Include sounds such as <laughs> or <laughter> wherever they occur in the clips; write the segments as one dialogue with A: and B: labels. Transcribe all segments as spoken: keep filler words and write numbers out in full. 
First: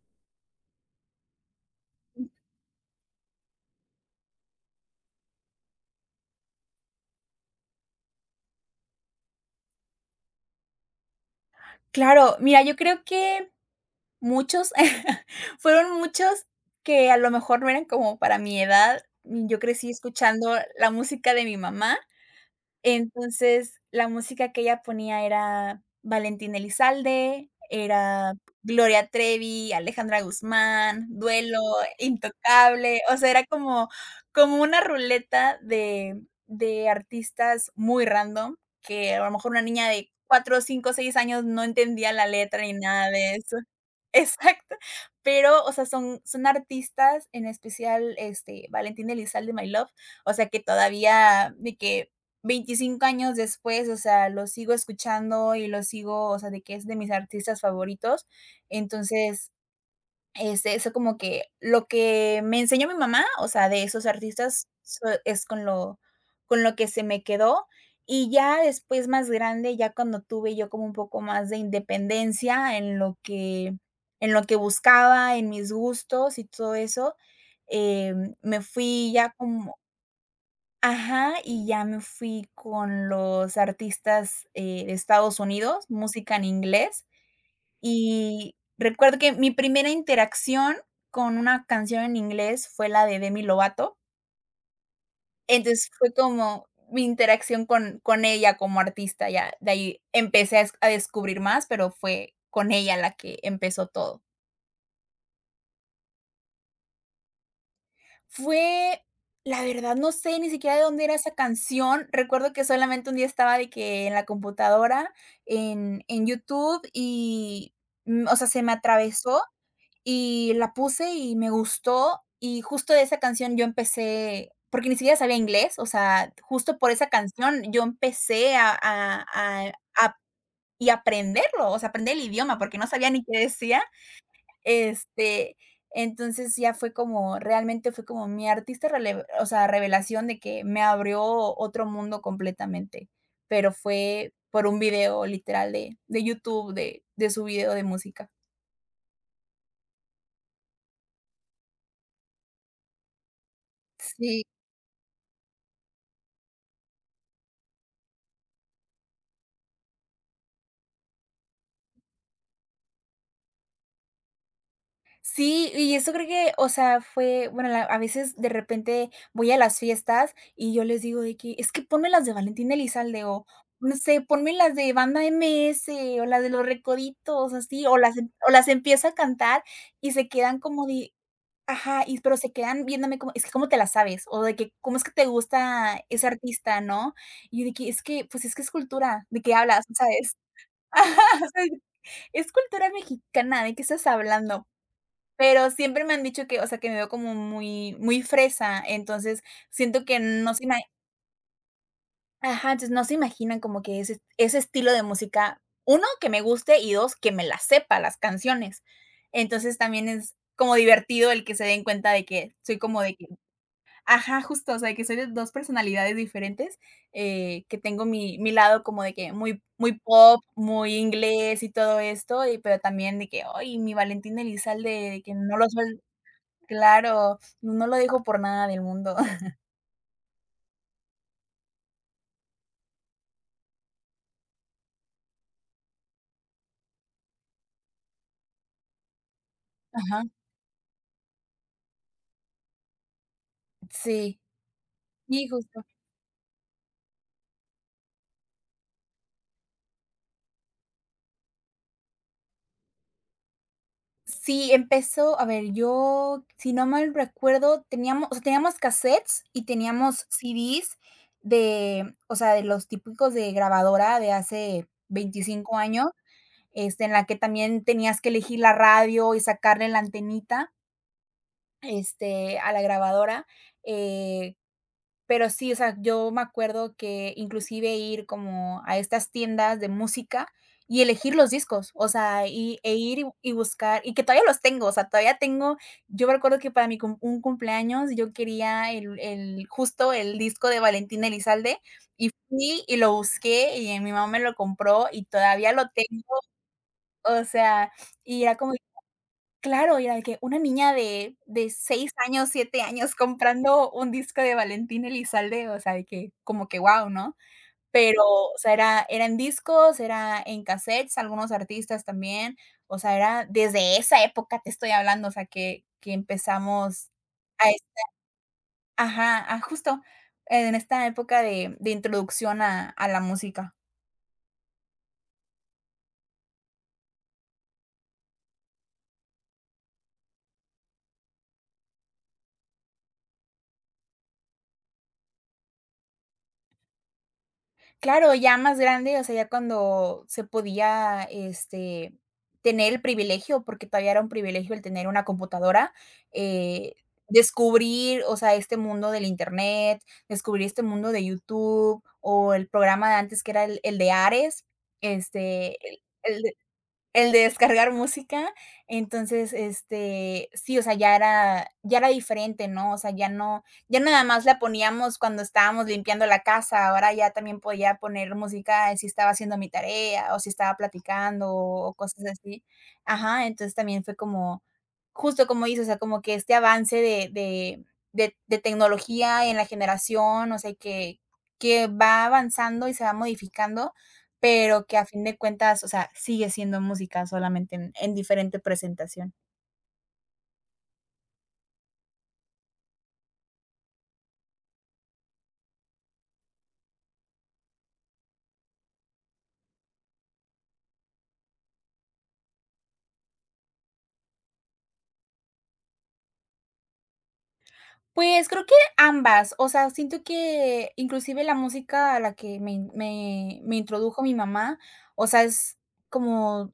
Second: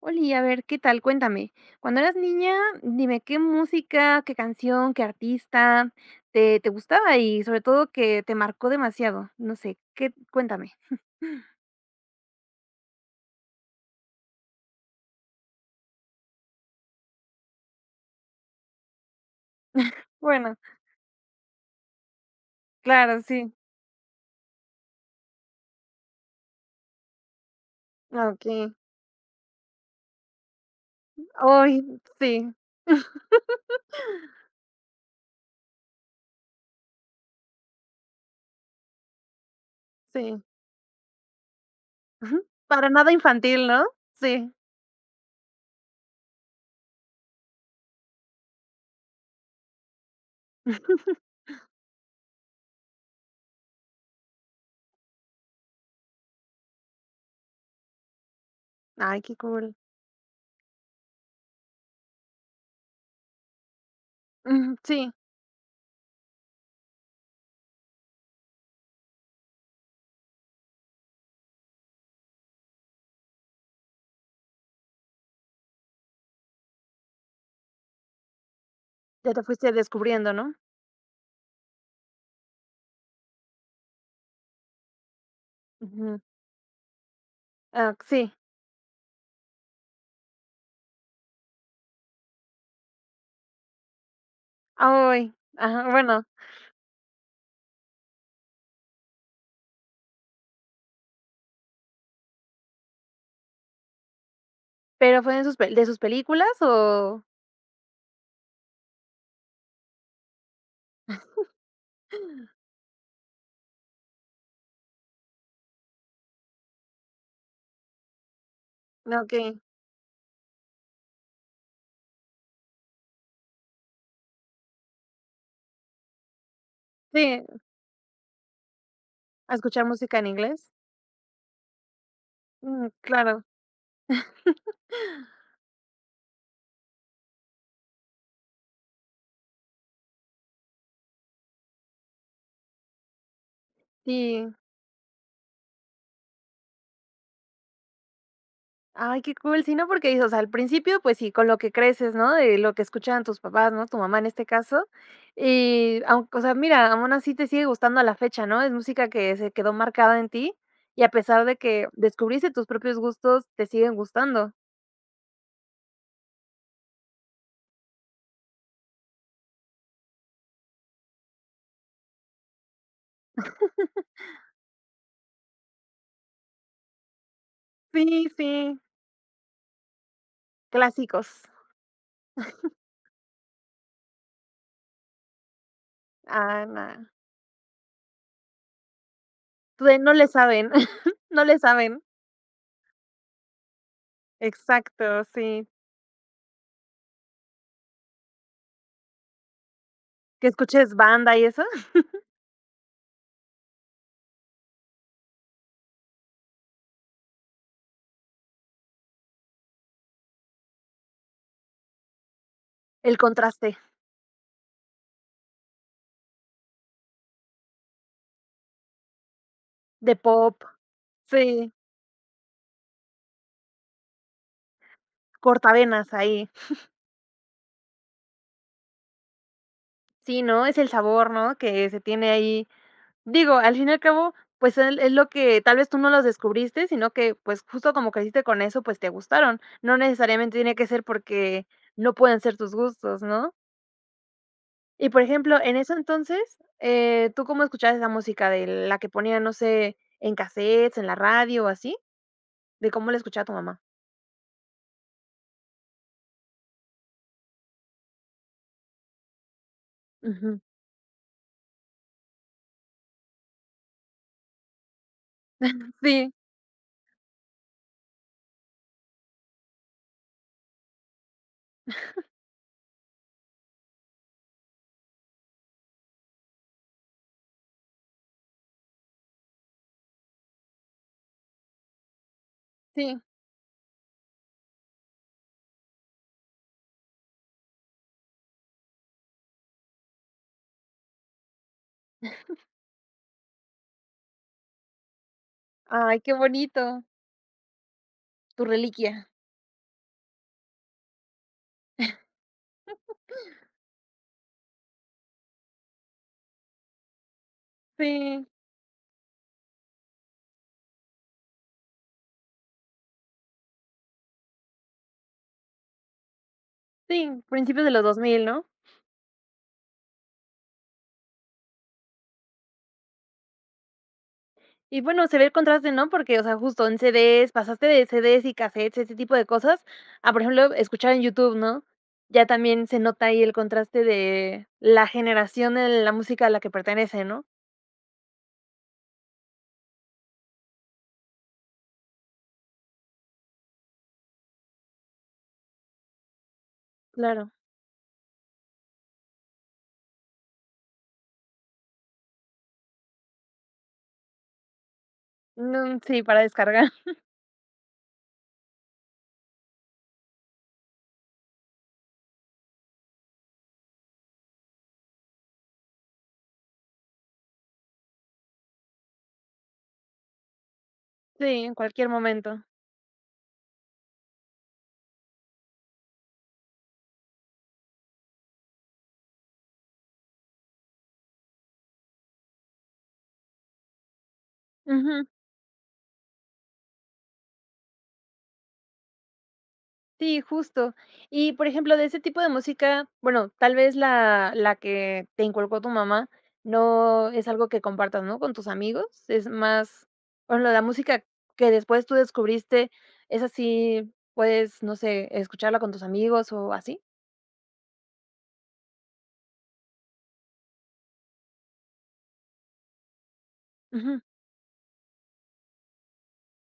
A: Oli, a ver, ¿qué tal? Cuéntame. Cuando eras niña, dime qué música, qué canción, qué artista te, te gustaba y sobre todo que te marcó demasiado. No sé, qué, cuéntame.
B: Claro, mira, yo creo que muchos, <laughs> fueron muchos que a lo mejor no eran como para mi edad. Yo crecí escuchando
A: Bueno,
B: la música de mi mamá.
A: claro, sí.
B: Entonces, la música que ella ponía era Valentín Elizalde, era
A: Ok.
B: Gloria Trevi, Alejandra Guzmán, Duelo,
A: Ay, sí,
B: Intocable. O sea, era como como una ruleta de de artistas muy random, que a lo mejor una niña de
A: sí.
B: cuatro cinco seis años no entendía la
A: Ujú.
B: letra ni
A: Para
B: nada
A: nada
B: de eso.
A: infantil, ¿no? Sí.
B: Exacto, pero, o sea, son son artistas, en especial, este, Valentín Elizalde, My Love, o sea, que todavía de que veinticinco años después, o sea, lo sigo escuchando y lo sigo, o sea, de que es de mis artistas favoritos.
A: Ay, qué
B: Entonces,
A: cool.
B: este, eso como que lo que me enseñó mi mamá, o sea, de esos artistas,
A: Ujú,
B: so
A: sí,
B: es con lo con lo que se me quedó. Y ya después, más grande, ya cuando tuve yo como un poco más de independencia en lo que en lo que buscaba, en mis gustos y todo eso. Em, me fui
A: ya
B: ya
A: te fuiste
B: como
A: descubriendo, ¿no?
B: ajá, y ya me fui con los artistas, eh, de Estados Unidos,
A: Ujú.
B: música en inglés.
A: Ah, sí.
B: Y recuerdo que mi primera interacción con una canción en inglés fue la de Demi Lovato.
A: Ay, ajá,
B: Entonces, fue
A: bueno,
B: como mi interacción con con ella como artista. Ya de ahí empecé a es a descubrir más, pero fue con ella la que empezó todo.
A: pero fue en sus, pe- de sus películas o...
B: Fue, la verdad, no sé ni siquiera de dónde era esa canción. Recuerdo que solamente un día estaba de que en la computadora, en en YouTube y, mm, o sea, se me atravesó.
A: Ok.
B: Y la puse y me gustó, y justo de esa canción yo empecé porque ni siquiera sabía inglés. O sea, justo por esa
A: Sí,
B: canción yo empecé a a
A: a
B: a
A: escuchar
B: a
A: música en inglés.
B: y aprenderlo, o sea, aprender el idioma, porque no
A: Mm,
B: sabía ni qué
A: claro.
B: decía. este, entonces ya fue como realmente fue como mi artista rele o sea, revelación de que me abrió otro mundo completamente, pero fue
A: Sí.
B: por un video literal de de YouTube, de de su video de música.
A: Ay, qué cool. Sí, no, porque dices, o sea, al principio, pues sí, con lo que creces, ¿no? De lo que escuchaban tus papás, ¿no? Tu mamá en
B: Sí.
A: este caso. Y, aunque, o sea, mira, aún así te sigue gustando a la fecha, ¿no? Es música que se quedó marcada en ti y a pesar de que descubriste tus propios gustos, te siguen gustando.
B: Sí, y eso creo que, o sea, fue, bueno, la- a veces de repente voy a las fiestas y yo les digo de que es que ponme las de Valentín Elizalde o no sé, ponme las de Banda M S o las de Los Recoditos, así, o las,
A: Sí,
B: em- o las
A: sí.
B: empiezo a cantar y se quedan como de,
A: Clásicos.
B: ajá. Y, pero se quedan viéndome como, es que cómo te la sabes, o de que cómo es que te gusta ese
A: Ah,
B: artista,
A: nada.
B: ¿no? Y yo de que es que, pues es que es cultura. ¿De qué hablas?
A: Tú de no le
B: ¿Sabes? <laughs>
A: saben, <laughs>
B: Ajá,
A: no
B: o
A: le
B: sea,
A: saben.
B: es cultura mexicana. ¿De qué estás hablando?
A: Exacto, sí.
B: Pero siempre me han dicho que, o sea, que me veo como muy muy fresa. Entonces siento que
A: Que
B: no se ima
A: escuches banda y eso.
B: ajá, entonces no se imaginan como que ese ese estilo de música, uno que me guste y dos que me las sepa las canciones. Entonces también es como divertido el que se den cuenta de que soy como de
A: El
B: que
A: contraste
B: ajá, justo, o sea, de que soy de dos personalidades diferentes, eh, que tengo mi mi lado como de que muy muy
A: de
B: pop,
A: pop.
B: muy inglés y
A: Sí.
B: todo esto, y pero también de que: "Ay, mi Valentín Elizalde", de que no lo suel
A: Cortavenas ahí.
B: Claro, no no lo dijo por nada del mundo. <laughs>
A: Sí, ¿no? Es el sabor, ¿no? Que se tiene ahí. Digo, al fin y al cabo, pues, el es lo que tal vez tú no los descubriste, sino que, pues, justo como creciste con eso, pues, te gustaron. No
B: Ajá.
A: necesariamente tiene que ser porque no pueden ser tus gustos, ¿no?
B: Sí,
A: Y, por
B: sí,
A: ejemplo, en
B: justo.
A: eso entonces, eh, ¿tú cómo escuchabas esa música de la que ponía no sé, en cassettes, en la radio o así? ¿De cómo la escuchaba tu mamá?
B: Sí, empezó, a ver, yo, si no mal recuerdo, teníamos o sea, teníamos casetes y teníamos
A: Ujú.
B: C Ds de, o sea, de los típicos de grabadora de hace veinticinco años,
A: Sí,
B: este, en la que también tenías que elegir la radio y sacarle la antenita, este, a la grabadora. eh Pero sí, o sea, yo me acuerdo que inclusive ir como a estas tiendas de música y elegir los discos, o sea, y e ir
A: sí.
B: y y buscar, y que todavía los tengo, o sea, todavía tengo, yo me acuerdo que para mi cum un cumpleaños yo quería el el justo el disco de Valentín Elizalde, y fui y lo busqué y mi mamá me lo compró y todavía lo
A: Ay, qué
B: tengo,
A: bonito.
B: o sea, y era
A: Tu
B: como.
A: reliquia.
B: Claro, y era de que una niña de de seis años, siete años
A: <laughs>
B: comprando un disco de Valentín Elizalde, o sea, de que como que wow, ¿no? Pero,
A: Sí,
B: o sea, era era en discos, era en cassettes, algunos artistas también, o sea, era desde esa época te estoy hablando, o sea, que que empezamos
A: sí,
B: a es
A: principios de los dos mil, ¿no?
B: ajá, a justo en esta época de de introducción a a la música.
A: Y bueno, se ve el contraste, ¿no? Porque, o sea, justo en C Ds, pasaste de C Ds y cassettes, ese tipo de cosas, a, por ejemplo, escuchar en YouTube, ¿no? Ya también se nota ahí el contraste de la generación en la música a la que pertenece, ¿no?
B: Claro, ya más grande, o sea, ya cuando se podía, este, tener el privilegio, porque todavía era un privilegio el tener una computadora, eh,
A: Claro.
B: descubrir, o sea, este mundo del Internet, descubrir este mundo de YouTube, o el programa de antes que era el el de Ares, este,
A: Mm, sí, para
B: el el
A: descargar. <laughs>
B: el de descargar música. Entonces, este, sí, o sea, ya era ya era diferente, ¿no? O sea, ya no ya nada más la poníamos cuando estábamos limpiando la casa, ahora ya también podía poner música si estaba haciendo mi tarea, o si estaba platicando,
A: Sí, en
B: o
A: cualquier
B: cosas así.
A: momento.
B: Ajá, entonces también fue como, justo como dices, o sea, como que este avance de de de de tecnología en la generación, o sea, que que va avanzando y se va modificando, pero que a fin
A: Ujú.
B: de cuentas, o sea, sigue siendo música solamente en en diferente presentación.
A: Sí, justo. Y, por ejemplo, de ese tipo de música, bueno, tal vez la la que te inculcó tu mamá no es algo que compartas, ¿no?, con tus amigos, es más, bueno la música que después tú descubriste, es así puedes, no sé, escucharla con tus amigos o así.
B: Pues, creo que ambas, o sea, siento que inclusive la música a la que me in me me
A: Ujú,
B: introdujo mi mamá, o sea, es como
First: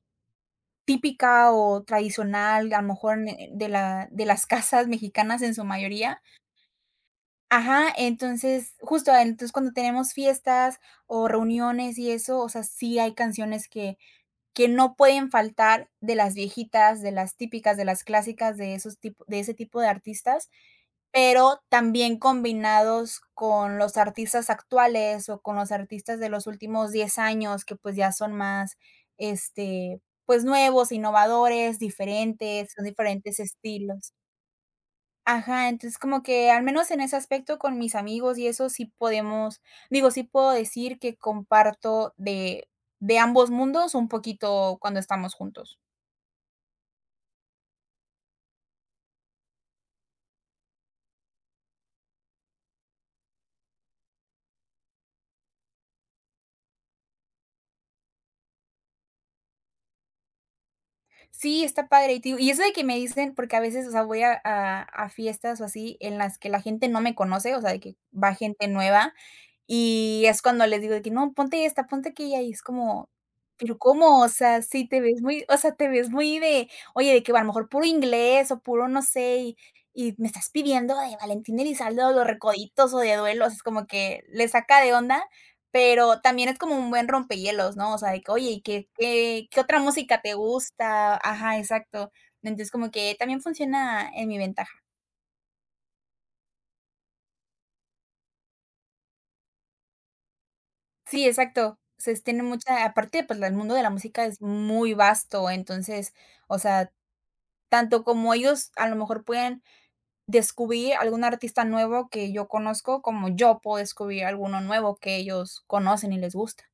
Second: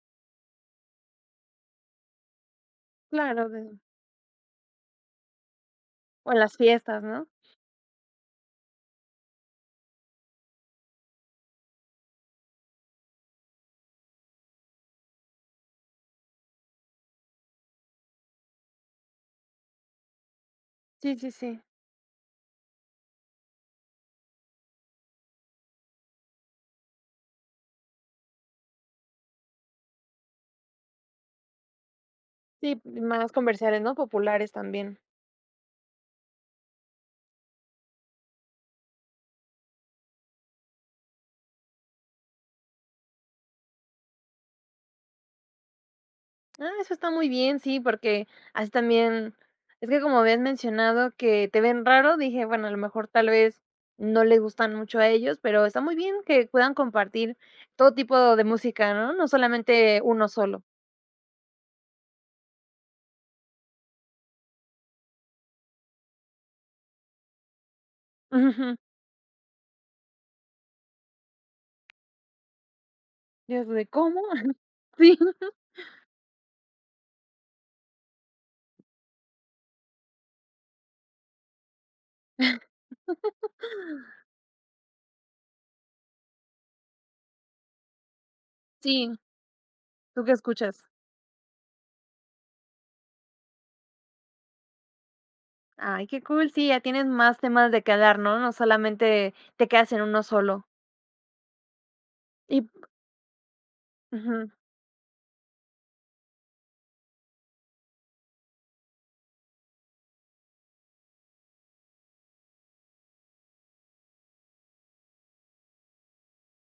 B: típica o tradicional, a lo mejor
A: claro,
B: ne de
A: de
B: la de las <laughs> casas mexicanas en su mayoría.
A: O en las fiestas, ¿no?
B: Ajá, entonces, justo, entonces, cuando tenemos fiestas o reuniones y eso, o sea, sí hay canciones que que no pueden faltar de las viejitas, de las típicas, de las clásicas, de esos tipo de ese tipo de artistas,
A: Sí, sí, sí.
B: pero también combinados con los artistas actuales o con los artistas de los últimos diez años que, pues, ya son más, este, pues, nuevos, innovadores, diferentes,
A: Sí,
B: son
A: más
B: diferentes
A: comerciales, ¿no?,
B: estilos.
A: populares también.
B: Ajá, entonces como que al menos en ese aspecto con mis amigos y eso sí podemos, digo, sí puedo decir que comparto de de ambos mundos un poquito cuando estamos juntos.
A: Ah, eso está muy bien, sí, porque así también, es que como habías mencionado que te ven raro, dije, bueno, a lo mejor tal vez no les gustan mucho a ellos, pero está muy bien que puedan compartir todo tipo de música, ¿no? No solamente uno solo.
B: Sí, está padre. Y te digo, y eso de que me dicen, porque a veces, o sea, voy a a a fiestas o así en las que la gente no me conoce, o sea, de que va gente
A: Ujú.
B: nueva, y es cuando les digo de que: "No, ponte esta, ponte aquella", y es como,
A: Yo
B: pero,
A: de
B: ¿cómo?
A: ¿cómo?
B: O
A: <laughs>
B: sea, sí te
A: Sí,
B: ves muy, o sea, te ves muy de, oye, de que a lo mejor puro inglés o puro no sé, y y me estás pidiendo de Valentín Elizalde o Los Recoditos o de Duelos, es como que le saca de onda, pero también es como un buen rompehielos, ¿no? O sea, de que, oye, ¿y qué
A: sí,
B: qué qué otra música
A: ¿tú qué
B: te
A: escuchas?
B: gusta? Ajá, exacto. Entonces, como que también funciona en mi ventaja.
A: Ay, qué cool, sí, ya tienes más temas de qué hablar, ¿no? No solamente te quedas en uno solo.
B: Sí, exacto. Se tiene
A: Y
B: mucha aparte, pues, la el mundo de la música es
A: ujú.
B: muy vasto, entonces, o sea, tanto como ellos a lo mejor pueden descubrir algún artista nuevo que yo conozco, como yo puedo descubrir alguno nuevo que ellos conocen y les gusta.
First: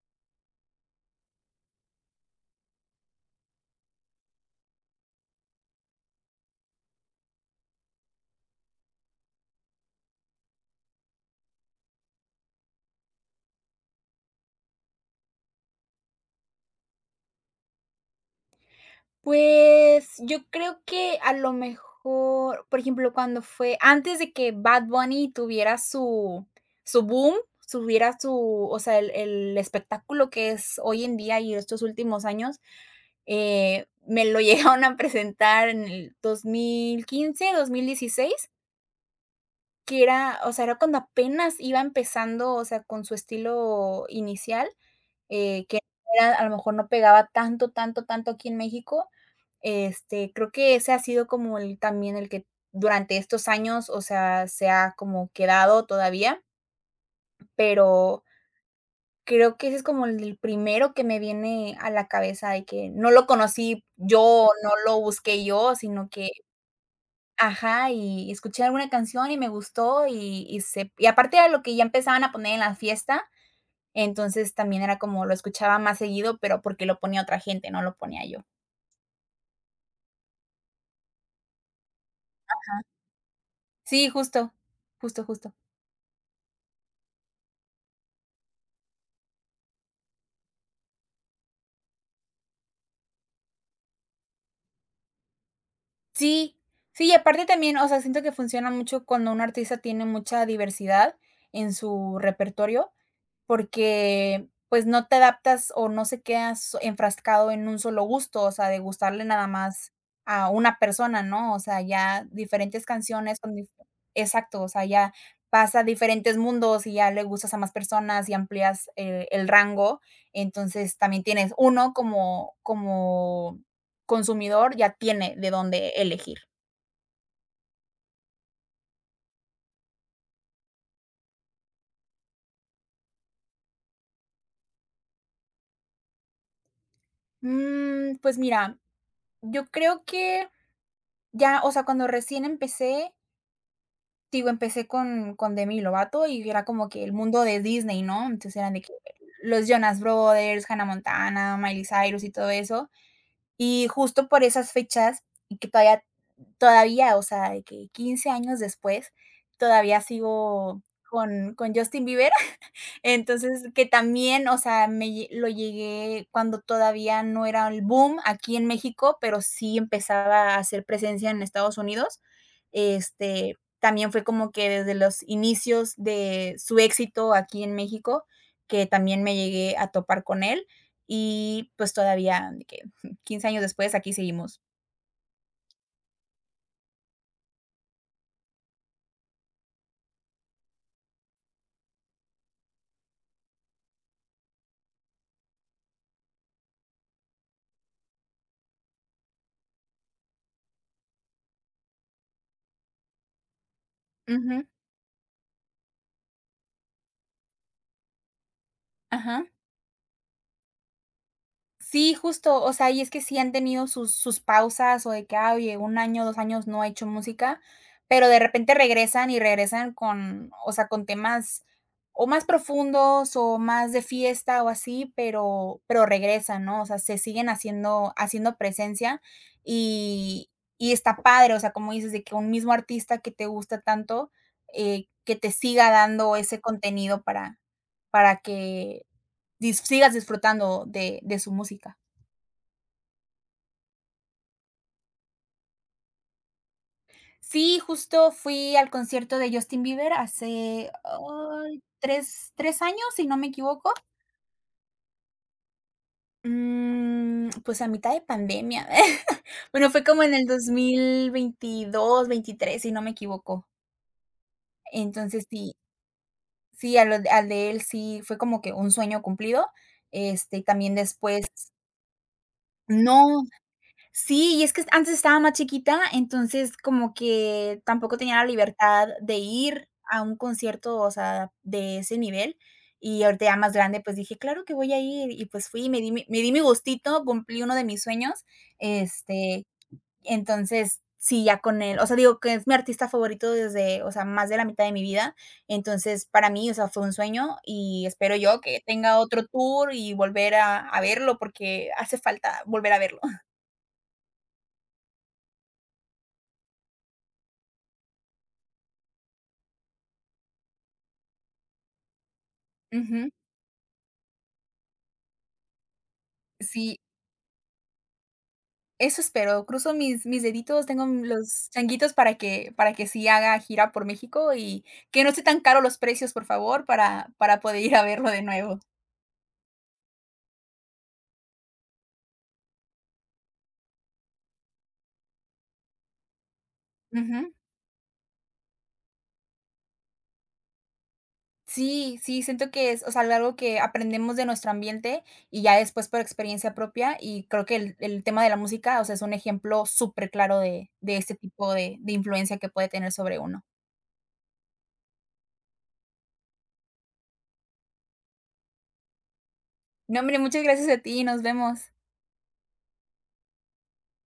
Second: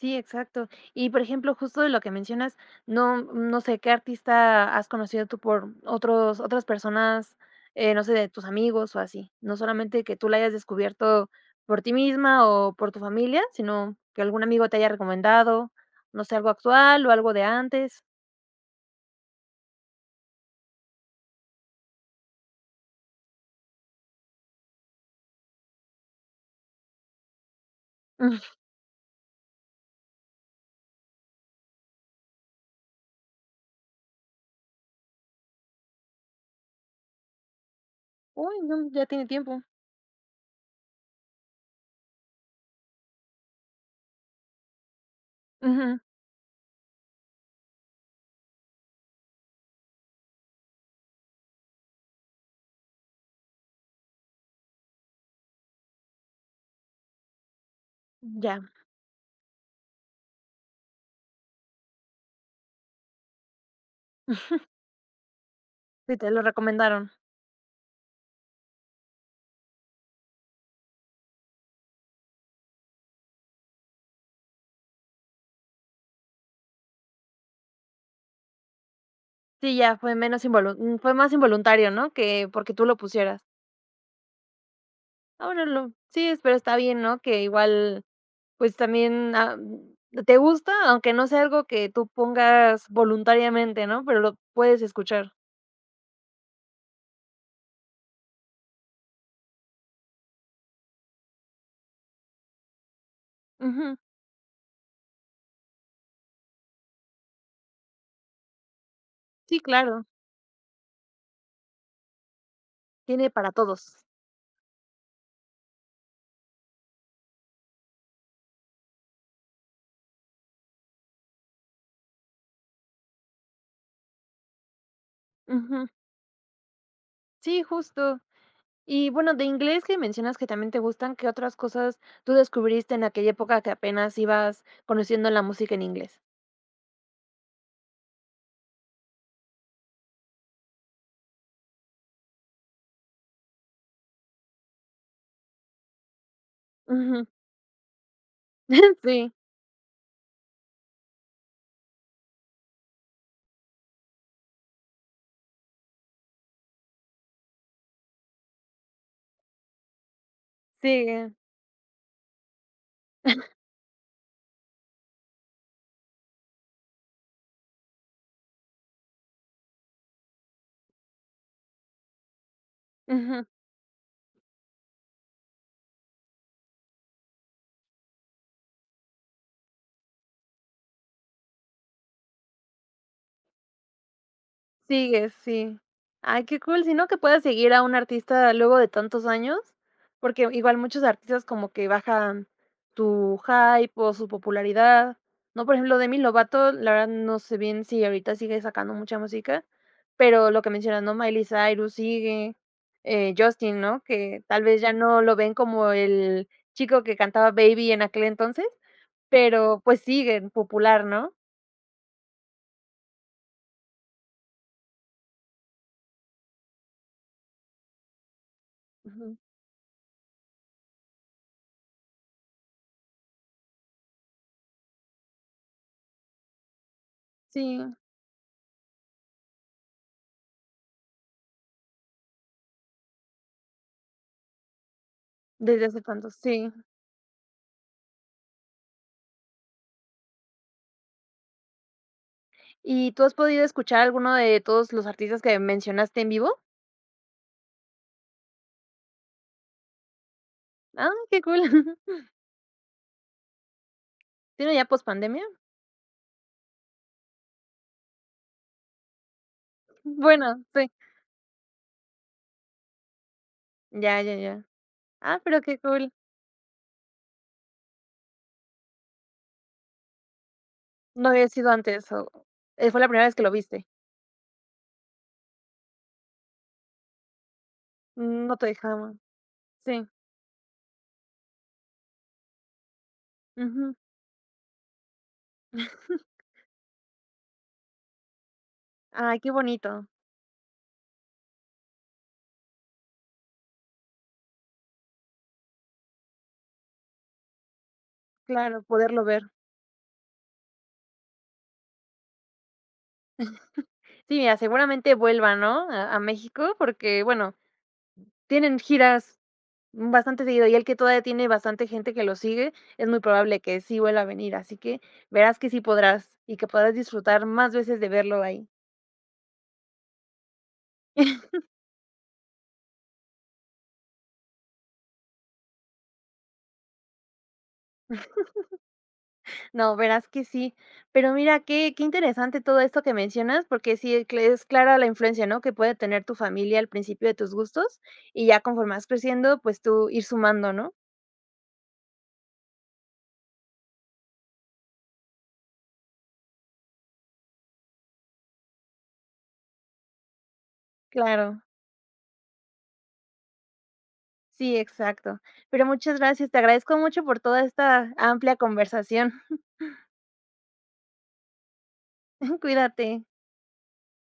A: Sí, exacto. Y, por ejemplo, justo de lo que mencionas, no no sé, ¿qué artista has conocido tú por otros otras personas, eh, no sé, de tus amigos o así? No solamente que tú la hayas descubierto por ti misma o por tu familia, sino que algún amigo te haya recomendado, no sé, algo actual o algo de antes.
B: Pues, yo creo que a lo mejor, por ejemplo, cuando fue antes de que Bad Bunny tuviera su su boom, tuviera su
A: <laughs>
B: o sea, el el espectáculo que es hoy en día y estos últimos años, eh, me lo <laughs> llegaron a presentar en el dos dos mil quince, dos mil
A: Ujú.
B: dieciséis,
A: Uy, no, ya tiene tiempo.
B: que era, o sea, era cuando apenas iba empezando, o sea, con su estilo inicial, eh, que
A: Ujú,
B: era a lo mejor no pegaba tanto, tanto, tanto aquí en México. Este, creo que ese ha sido como el también el que durante estos años, o sea, se ha como quedado todavía, pero
A: ya,
B: creo que ese es como el primero que me viene a la cabeza de que no lo conocí yo, no lo busqué yo, sino
A: sí,
B: que
A: te lo recomendaron.
B: ajá, y escuché alguna canción y me gustó y y se y aparte era lo que ya empezaban a poner en la fiesta, entonces también era como lo escuchaba más seguido, pero porque lo ponía otra gente, no lo ponía yo.
A: Sí, ya fue menos involu mm, fue más involuntario, ¿no? Que porque tú lo pusieras.
B: Sí, justo, justo, justo.
A: Ahora lo sí, es pero está bien, ¿no? Que igual Pues también, ah, te gusta, aunque no sea algo que tú pongas voluntariamente, ¿no? Pero lo puedes escuchar.
B: Sí, sí, y aparte también, o sea, siento que funciona mucho cuando un artista tiene mucha diversidad en su repertorio,
A: Ujú.
B: porque, pues, no te adaptas o no se quedas enfrascado en un solo gusto, o sea, de gustarle nada
A: Sí,
B: más
A: claro,
B: a una persona, ¿no? O sea, ya diferentes
A: tiene
B: canciones
A: para
B: con dif
A: todos.
B: exacto, o sea, ya pasa a diferentes mundos y ya le gustas a más personas y amplías, eh, el rango. Entonces, también tienes uno como como consumidor ya tiene de
A: Ujú.
B: dónde elegir.
A: Sí, justo. Y bueno, de inglés que mencionas que también te gustan, ¿qué otras cosas tú descubriste en aquella época que apenas ibas conociendo la música en inglés?
B: Mm, pues mira, yo creo que ya, o sea, cuando recién empecé te digo, empecé con con Demi Lovato y era como que el
A: Ujú.
B: mundo de Disney, ¿no? Entonces eran de que
A: <laughs> Sí,
B: los Jonas Brothers, Hannah Montana, Miley Cyrus y todo eso. Y justo por esas fechas, y que todavía todavía, o sea, de que quince años después, todavía sigo
A: sí,
B: con con Justin Bieber. Entonces, que también, o sea, me lle lo llegué cuando todavía no era el boom aquí en México, pero sí empezaba a hacer presencia en Estados Unidos.
A: ujú.
B: Este, también fue como que desde los inicios de su éxito aquí en México, que también me llegué a topar con él y, pues, todavía de que <laughs> quince años después aquí seguimos.
A: Sigues, sí. Ay, qué cool, sino que puedas seguir a un artista luego de tantos años, porque igual muchos artistas como que bajan su hype o su popularidad, ¿no? Por ejemplo, Demi Lovato, la verdad no sé bien si ahorita sigue sacando mucha música, pero lo que mencionas, ¿no? Miley Cyrus sigue, eh, Justin, ¿no? Que
B: Ujú,
A: tal vez ya no lo ven como el chico que cantaba Baby en aquel entonces,
B: ajá.
A: pero pues sigue popular, ¿no?
B: Sí, justo, o sea, y es que sí han tenido sus sus pausas, o de que, ah, oye, un año, dos años no ha hecho música, pero de repente regresan
A: Ujú.
B: y regresan con, o sea, con temas o más profundos, o más de fiesta, o así, pero pero regresan, ¿no? O sea, se siguen
A: Sí,
B: haciendo haciendo presencia, y y está padre, o sea, como dices, de que un mismo artista que te gusta tanto, eh, que te
A: desde
B: siga
A: hace tanto,
B: dando ese
A: sí.
B: contenido para para que dis sigas disfrutando de de su música.
A: ¿Y tú has podido escuchar alguno de todos los artistas que mencionaste en vivo?
B: Sí, justo fui al concierto de Justin Bieber hace,
A: Ah, qué
B: ay,
A: cool. <laughs>
B: tres 3 años, si no me equivoco.
A: ¿Tiene ya pospandemia?
B: Mm, pues a mitad de pandemia. <laughs> Bueno, fue como en el
A: Bueno,
B: dos
A: sí.
B: mil veintidós veintitrés si no me equivoco.
A: Ya, ya, ya. Ah,
B: Entonces,
A: pero
B: sí,
A: qué cool.
B: sí, a lo al de él sí fue como que un sueño cumplido. Este, y también
A: No
B: después
A: había sido antes o eh, fue la primera vez que
B: no.
A: lo viste.
B: Sí, y es que antes estaba más chiquita, entonces como que tampoco tenía la
A: No te
B: libertad
A: dejaban.
B: de ir
A: Sí.
B: a un concierto, o sea, de ese nivel. Y ahorita ya más
A: Ujú.
B: grande, pues dije: "Claro que voy a ir", y pues fui, me di mi me
A: <laughs>
B: di mi gustito, cumplí uno de mis sueños,
A: Ay, qué
B: este,
A: bonito.
B: entonces, sí, ya con él, o sea, digo que es mi artista favorito desde, o sea, más de la mitad de mi vida, entonces, para mí, o sea, fue un sueño y espero yo que
A: Claro,
B: tenga
A: poderlo ver.
B: otro tour y volver a a verlo, porque hace falta volver a verlo. <laughs>
A: Sí, mira, seguramente vuelva, ¿no? A a México, porque, bueno, tienen giras Mm, bastante seguido, y el que todavía tiene bastante gente que lo sigue, es muy
B: Ujú.
A: probable que sí vuelva a venir, así que verás que sí podrás, y que podrás
B: Sí,
A: disfrutar más veces de verlo ahí.
B: eso espero. Cruzo mis mis deditos, tengo m-
A: <laughs>
B: los changuitos para que para que sí haga gira por México y que no esté tan caro los precios, por favor, para para poder ir a verlo de nuevo.
A: No, verás que sí. Pero mira, qué qué interesante todo esto que mencionas, porque sí e cl es clara la influencia, ¿no?, que puede tener tu familia al principio de
B: Ujú.
A: tus gustos, y ya conforme vas creciendo, pues tú ir sumando, ¿no?
B: Sí, sí, siento que es, o sea, algo que aprendemos de nuestro ambiente y ya después por experiencia propia, y creo que el el tema de la música, o sea, es un ejemplo súper claro de de este
A: Claro.
B: tipo de de influencia que puede tener sobre uno.
A: Sí, exacto. Pero muchas gracias, te agradezco mucho por toda esta amplia conversación.
B: No, hombre, muchas gracias a ti, nos vemos.
A: <laughs> Cuídate.